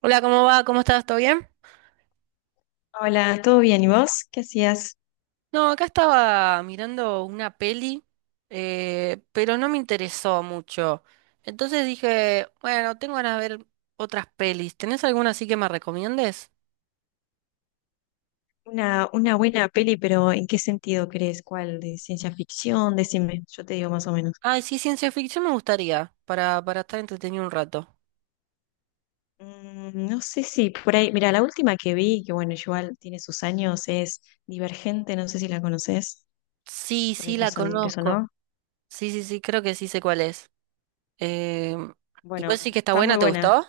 Hola, ¿cómo va? ¿Cómo estás? ¿Todo bien? Hola, ¿todo bien? ¿Y vos? ¿Qué hacías? No, acá estaba mirando una peli, pero no me interesó mucho. Entonces dije, bueno, tengo ganas de ver otras pelis. ¿Tenés alguna así que me recomiendes? Una buena peli, pero ¿en qué sentido crees? ¿Cuál? ¿De ciencia ficción? Decime, yo te digo más o menos. Ay, sí, ciencia ficción me gustaría, para estar entretenido un rato. Mm, no sé si por ahí, mira, la última que vi, que bueno, igual tiene sus años, es Divergente, no sé si la conoces, Sí, por ahí sí, la te conozco. sonó. Sí, sí, sí, creo que sí sé cuál es. Eh, ¿Y vos Bueno, sí que está está muy buena? ¿Te buena. gustó?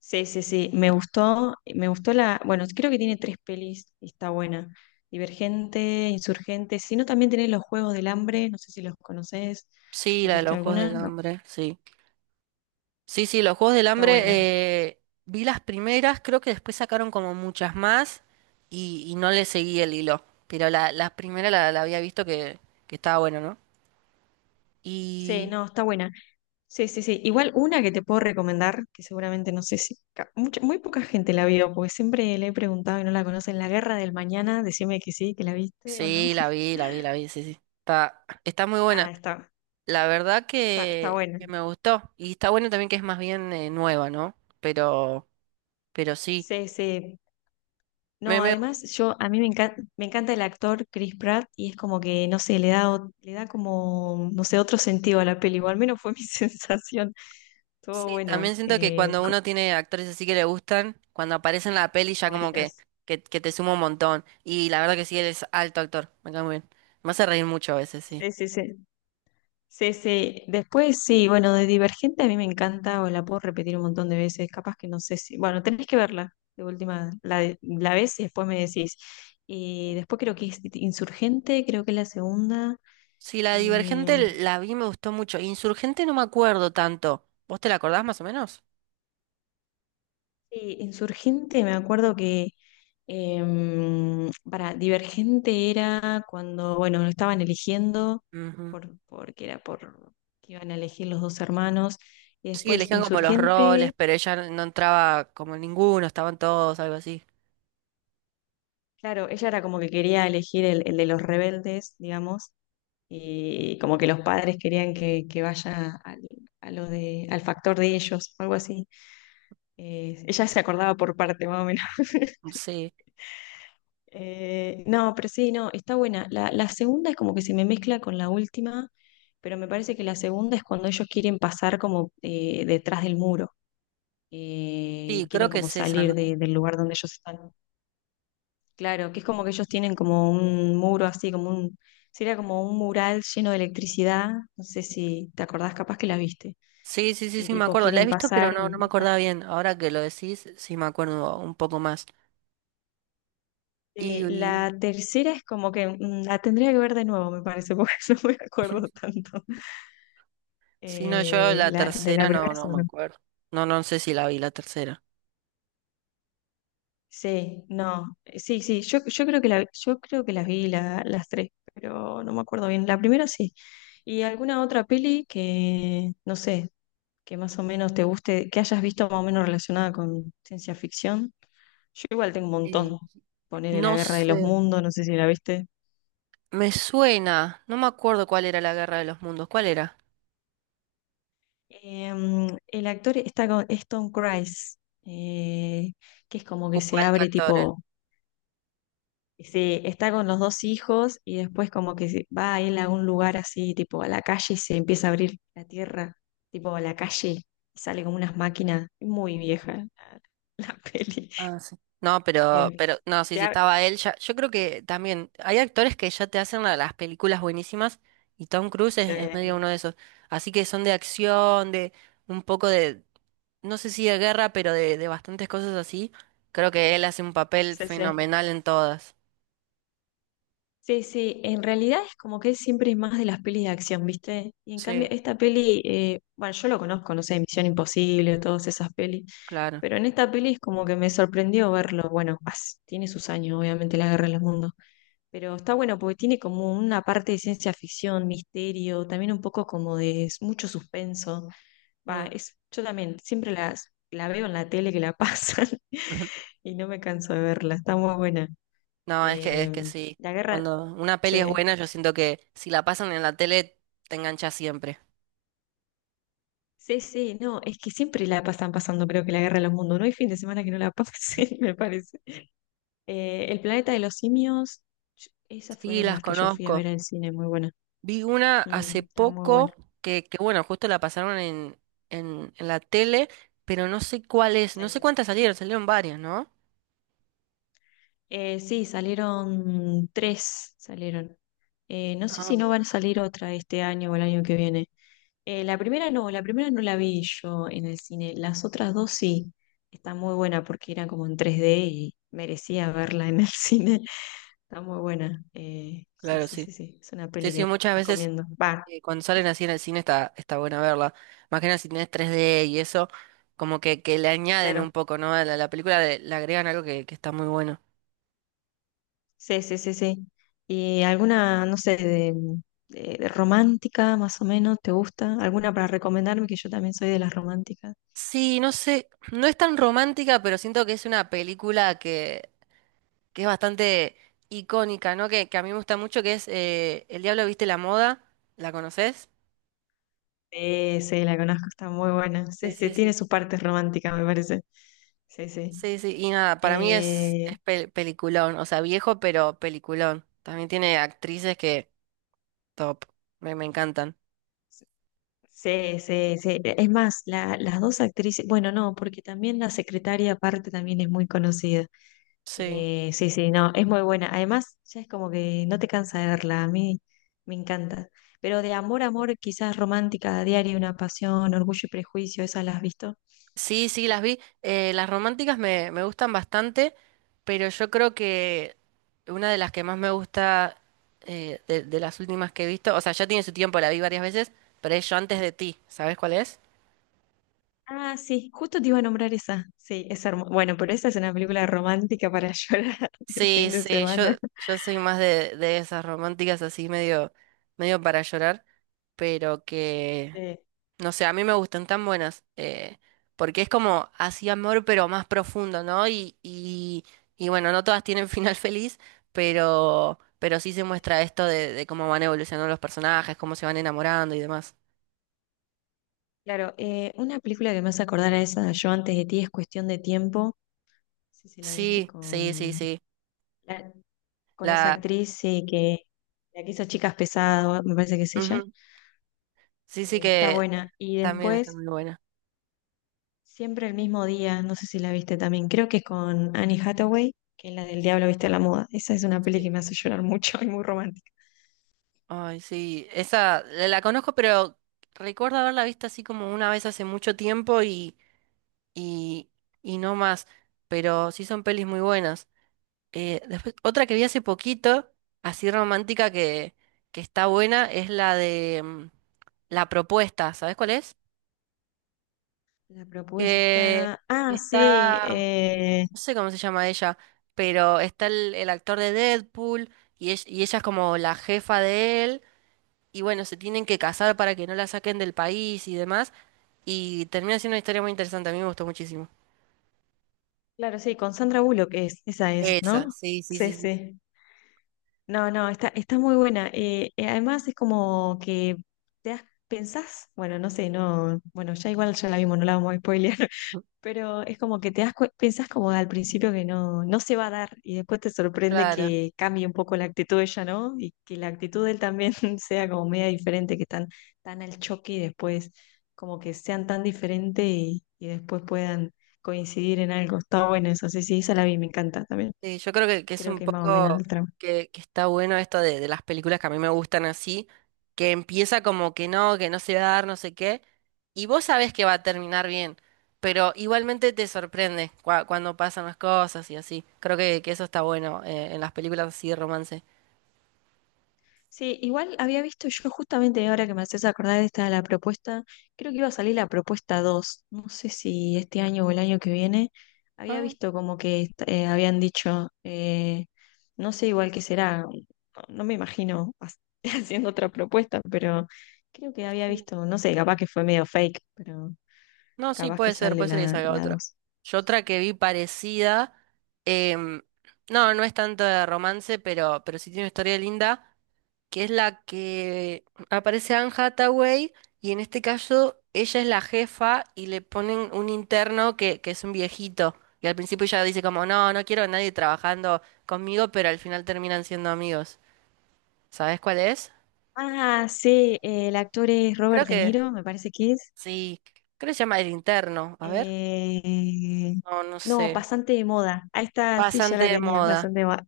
Sí, sí, sí, me gustó, bueno, creo que tiene tres pelis y está buena. Divergente, Insurgente, si no también tenés los Juegos del Hambre, no sé si los conoces Sí, o la de viste los Juegos alguna, del ¿no? Hambre, sí. Sí, sí, los Juegos del Está Hambre, buena. Vi las primeras, creo que después sacaron como muchas más y no le seguí el hilo, pero la primera la había visto que estaba bueno, ¿no? Sí, Y no, está buena. Sí, sí, sí. Igual una que te puedo recomendar, que seguramente no sé si muy poca gente la vio, porque siempre le he preguntado y no la conocen, La Guerra del Mañana, decime que sí, que la viste o no. sí, la vi, la vi, la vi, sí, sí, está, está muy Ah, buena. está, La verdad está buena. que me gustó y está bueno también que es más bien nueva, ¿no? Pero sí, Sí, sí. me No, me además yo a mí me encanta el actor Chris Pratt y es como que no sé, le da como no sé, otro sentido a la peli, o al menos fue mi sensación. Todo sí, bueno, también siento que cuando como uno tiene actores así que le gustan, cuando aparece en la peli ya como favoritas. Que te suma un montón. Y la verdad que sí, él es alto actor, me cae muy bien. Me hace reír mucho a veces, sí. Sí, sí, sí. Sí, sí. Después sí, bueno, de Divergente a mí me encanta, o la puedo repetir un montón de veces, capaz que no sé si, bueno, tenés que verla, de última, la ves y después me decís. Y después creo que es Insurgente, creo que es la segunda. Sí, la Y, Divergente la vi, me gustó mucho. Insurgente no me acuerdo tanto. ¿Vos te la acordás más o menos? sí, Insurgente, me acuerdo que para Divergente era cuando, bueno, lo estaban eligiendo, Ujú. Porque era por que iban a elegir los dos hermanos. Y Sí, después elegían como los roles, Insurgente. pero ella no entraba como en ninguno, estaban todos, algo así. Claro, ella era como que quería elegir el de los rebeldes, digamos, y como que los padres querían que vaya al factor de ellos, algo así. Ella se acordaba por parte, más o menos. Sí, no, pero sí, no, está buena. La segunda es como que se me mezcla con la última, pero me parece que la segunda es cuando ellos quieren pasar como detrás del muro, sí, creo quieren que como es esa, ¿no? Del lugar donde ellos están. Claro, que es como que ellos tienen como un muro así, como un, sería como un mural lleno de electricidad, no sé si te acordás, capaz que la viste, Sí, sí, sí, y sí, me tipo acuerdo. La he quieren visto, pero pasar no, no y me están. acordaba bien. Ahora que lo decís, sí me acuerdo un poco más. Y, y- La tercera es como que mm, la tendría que ver de nuevo, me parece, porque no me acuerdo tanto. si no, yo la La, de la tercera no, primera no sí. me acuerdo. No, no sé si la vi la tercera. Sí, no, sí, sí, yo, yo creo que las tres, pero no me acuerdo bien. La primera sí. Y alguna otra peli que, no sé, que más o menos te guste, que hayas visto más o menos relacionada con ciencia ficción. Yo igual tengo un Y montón. Ponele La no Guerra de los sé. Mundos, no sé si la viste. Me suena. No me acuerdo cuál era la Guerra de los Mundos. ¿Cuál era? El actor está con es Tom Cruise, eh, que es como que Hubo se alto abre actor. tipo, está con los dos hijos y después como que va él a un lugar así, tipo a la calle y se empieza a abrir la tierra, tipo a la calle, y sale como unas máquinas, muy vieja la peli. Ah, sí. No, Eh, pero, no, sí, se sí ab- estaba él ya. Yo creo que también hay actores que ya te hacen las películas buenísimas y Tom Cruise es medio se- uno de esos. Así que son de acción, de un poco no sé si de guerra, pero de bastantes cosas así. Creo que él hace un papel sí, sí. fenomenal en todas. Sí, sí, en realidad es como que él siempre es más de las pelis de acción, ¿viste? Y en cambio, Sí, esta peli, bueno, yo lo conozco, no sé, Misión Imposible, todas esas pelis, claro. pero en esta peli es como que me sorprendió verlo. Tiene sus años, obviamente, la Guerra de los Mundos, pero está bueno porque tiene como una parte de ciencia ficción, misterio, también un poco como de mucho suspenso. Va, Mm. es, yo también siempre la veo en la tele que la pasan y no me canso de verla, está muy buena. No, es Em, que sí. la guerra, Cuando una peli es sí. buena, yo siento que si la pasan en la tele, te engancha siempre. Sí, sí, no, es que siempre la pasan pasando, creo que la guerra de los mundos. No hay fin de semana que no la Ujú. pasen, me parece. El planeta de los simios, esas Sí, fueron las las que yo fui a conozco. ver al cine, muy buena. Vi una hace Mm, está muy buena. poco bueno, justo la pasaron en la tele, pero no sé cuál es, no sé Sí. cuántas salieron, salieron varias, ¿no? Sí, salieron tres, salieron. No sé Ah, si no van a salir otra este año o el año que viene. La primera no, la primera no la vi yo en el cine. Las otras dos sí, está muy buena porque era como en tres d y merecía verla en el cine. Está muy buena. Sí, claro, sí, sí. sí, sí. Es una Sí, peli sí, que muchas veces recomiendo. Cuando salen está- así en el cine está, está buena verla. Más que nada si tenés 3D y eso, como que le añaden un claro. poco, ¿no? A la película le agregan algo que está muy bueno. Sí, sí, sí, sí. ¿Y alguna, no sé, de romántica más o menos, te gusta? ¿Alguna para recomendarme? Que yo también soy de las románticas. Sí, no sé, no es tan romántica, pero siento que es una película que es bastante icónica, ¿no? Que a mí me gusta mucho, que es El Diablo Viste la Moda, ¿la conoces? Sí, sí, la conozco, está muy buena. Sí, Sí, sí, sí, tiene sí. sus partes románticas, me parece. Sí, sí. Sí, sí, y nada, para mí Eh, es peliculón, o sea, viejo, pero peliculón. También tiene actrices que, top, me encantan. sí, sí, sí. E, es más, las dos actrices, bueno, no, porque también la secretaria aparte también es muy conocida. Sí. Sí, sí, no, es muy buena. Además, ya es como que no te cansa de verla, a mí me encanta. Pero de amor a amor, quizás romántica, a diario, una pasión, orgullo y prejuicio, ¿esa la has visto? Sí, sí, las vi. Las románticas me gustan bastante, pero yo creo que una de las que más me gusta de las últimas que he visto, o sea, ya tiene su tiempo, la vi varias veces, pero es Yo antes de ti, ¿sabes cuál es? Ah, sí, justo te iba a nombrar esa. Sí, es hermosa. Bueno, pero esa es una película romántica para llorar el Sí, fin de sí, semana. yo soy más de esas románticas así medio para llorar, pero que, Sí, no sé, a mí me gustan tan buenas, porque es como así amor, pero más profundo, ¿no? Y bueno, no todas tienen final feliz, pero sí se muestra esto de cómo van evolucionando los personajes, cómo se van enamorando y demás. claro, una película que me hace acordar a esa, Yo antes de ti, es cuestión de tiempo. No sé si la viste Sí, sí, sí, sí. con esa La, actriz, sí, que la que hizo Chicas Pesadas, me parece que es ella. ujú, sí, sí Está que buena. Y también está después, muy buena. siempre el mismo día, no sé si la viste también, creo que es con Annie Hathaway, que es la del Diablo viste a la moda. Esa es una peli que Sí. me hace llorar mucho y muy romántica. Ay, sí, esa la conozco, pero recuerdo haberla visto así como una vez hace mucho tiempo y, y no más, pero sí son pelis muy buenas. Después, otra que vi hace poquito, así romántica que está buena, es la de La Propuesta, ¿sabes cuál es? La Que propuesta. Ah, sí, está, no sé cómo se llama ella, pero está el actor de Deadpool y ella es como la jefa de él. Y bueno, se tienen que casar para que no la saquen del país y demás, y termina siendo una historia muy interesante, a mí me gustó muchísimo. claro, sí, con Sandra Bullock es, esa es, Esa, ¿no? sí, sí, Sí, sí, sí, sí. No, no, está muy buena. Además es como que te das, pensás, bueno, no sé, no, bueno, ya igual ya la vimos, no la vamos a spoilear, pero es como que pensás como al principio que no, no se va a dar y después te sorprende claro. que cambie un poco la actitud de ella, ¿no? Y que la actitud de él también sea como media diferente, que están tan al choque y después como que sean tan diferentes y después puedan coincidir en algo. Está bueno eso, sí, sí, esa la vi, me encanta también. Sí, yo creo que es Creo un que más o menos poco el tramo. Que está bueno esto de las películas que a mí me gustan así, que empieza como que no se va a dar, no sé qué, y vos sabés que va a terminar bien, pero igualmente te sorprende cuando pasan las cosas y así. Creo que eso está bueno en las películas así de romance. Sí, igual había visto yo justamente ahora que me haces acordar de esta la propuesta, creo que iba a salir la propuesta 2. No sé si este año o el año que viene, había Ah, visto como habían dicho, no sé igual qué será, no, no me imagino ha- haciendo otra propuesta, pero creo que había sí. visto, no sé, capaz que fue medio fake, pero No, sí, capaz que sale puede ser que salga la otra. 2. Yo otra que vi parecida, em, no, no es tanto de romance, pero sí tiene una historia linda, que es la que aparece Anne Hathaway y en este caso ella es la jefa y le ponen un interno que es un viejito. Y al principio ella dice como, no, no quiero a nadie trabajando conmigo, pero al final terminan siendo amigos. ¿Sabes cuál es? Ah, sí, el actor es Creo Robert De que Niro, me parece que es. sí, creo que se llama El Interno. A ver, Eh, no, no no, sé. pasante de moda. Ahí está, sí, ya Bastante la de tenía, moda. pasante de moda.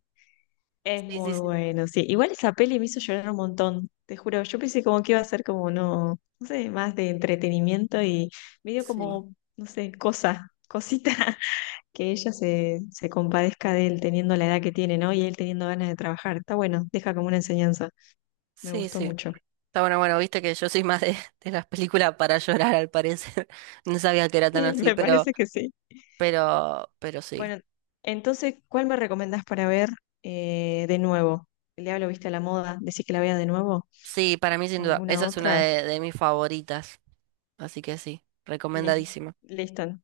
Es Sí, sí, muy sí, bueno, sí. Igual esa peli me hizo llorar un montón, te juro. Yo pensé como que iba a ser como, no, no sé, más de entretenimiento y me dio sí, como, no sé, cosa, cosita, que se compadezca de él teniendo la edad que tiene, ¿no? Y él teniendo ganas de trabajar. Está bueno, deja como una enseñanza. Me sí, gustó sí. mucho. Está bueno, bueno, viste que yo soy más de las películas para llorar, al parecer. No sabía que era tan así, Me parece que sí. Pero sí. Bueno, entonces, ¿cuál me recomendás para ver de nuevo? El diablo viste a la moda, decís que la vea de nuevo Sí, para mí sin con duda. alguna Esa es una otra. De mis favoritas. Así que sí, Lis- recomendadísima. Listo.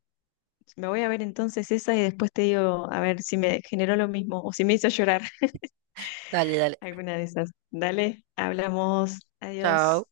Me voy a ver entonces esa y después te digo a ver si me generó lo mismo o si me hizo llorar Dale, dale. alguna de esas. Dale, hablamos. Chao. Adiós.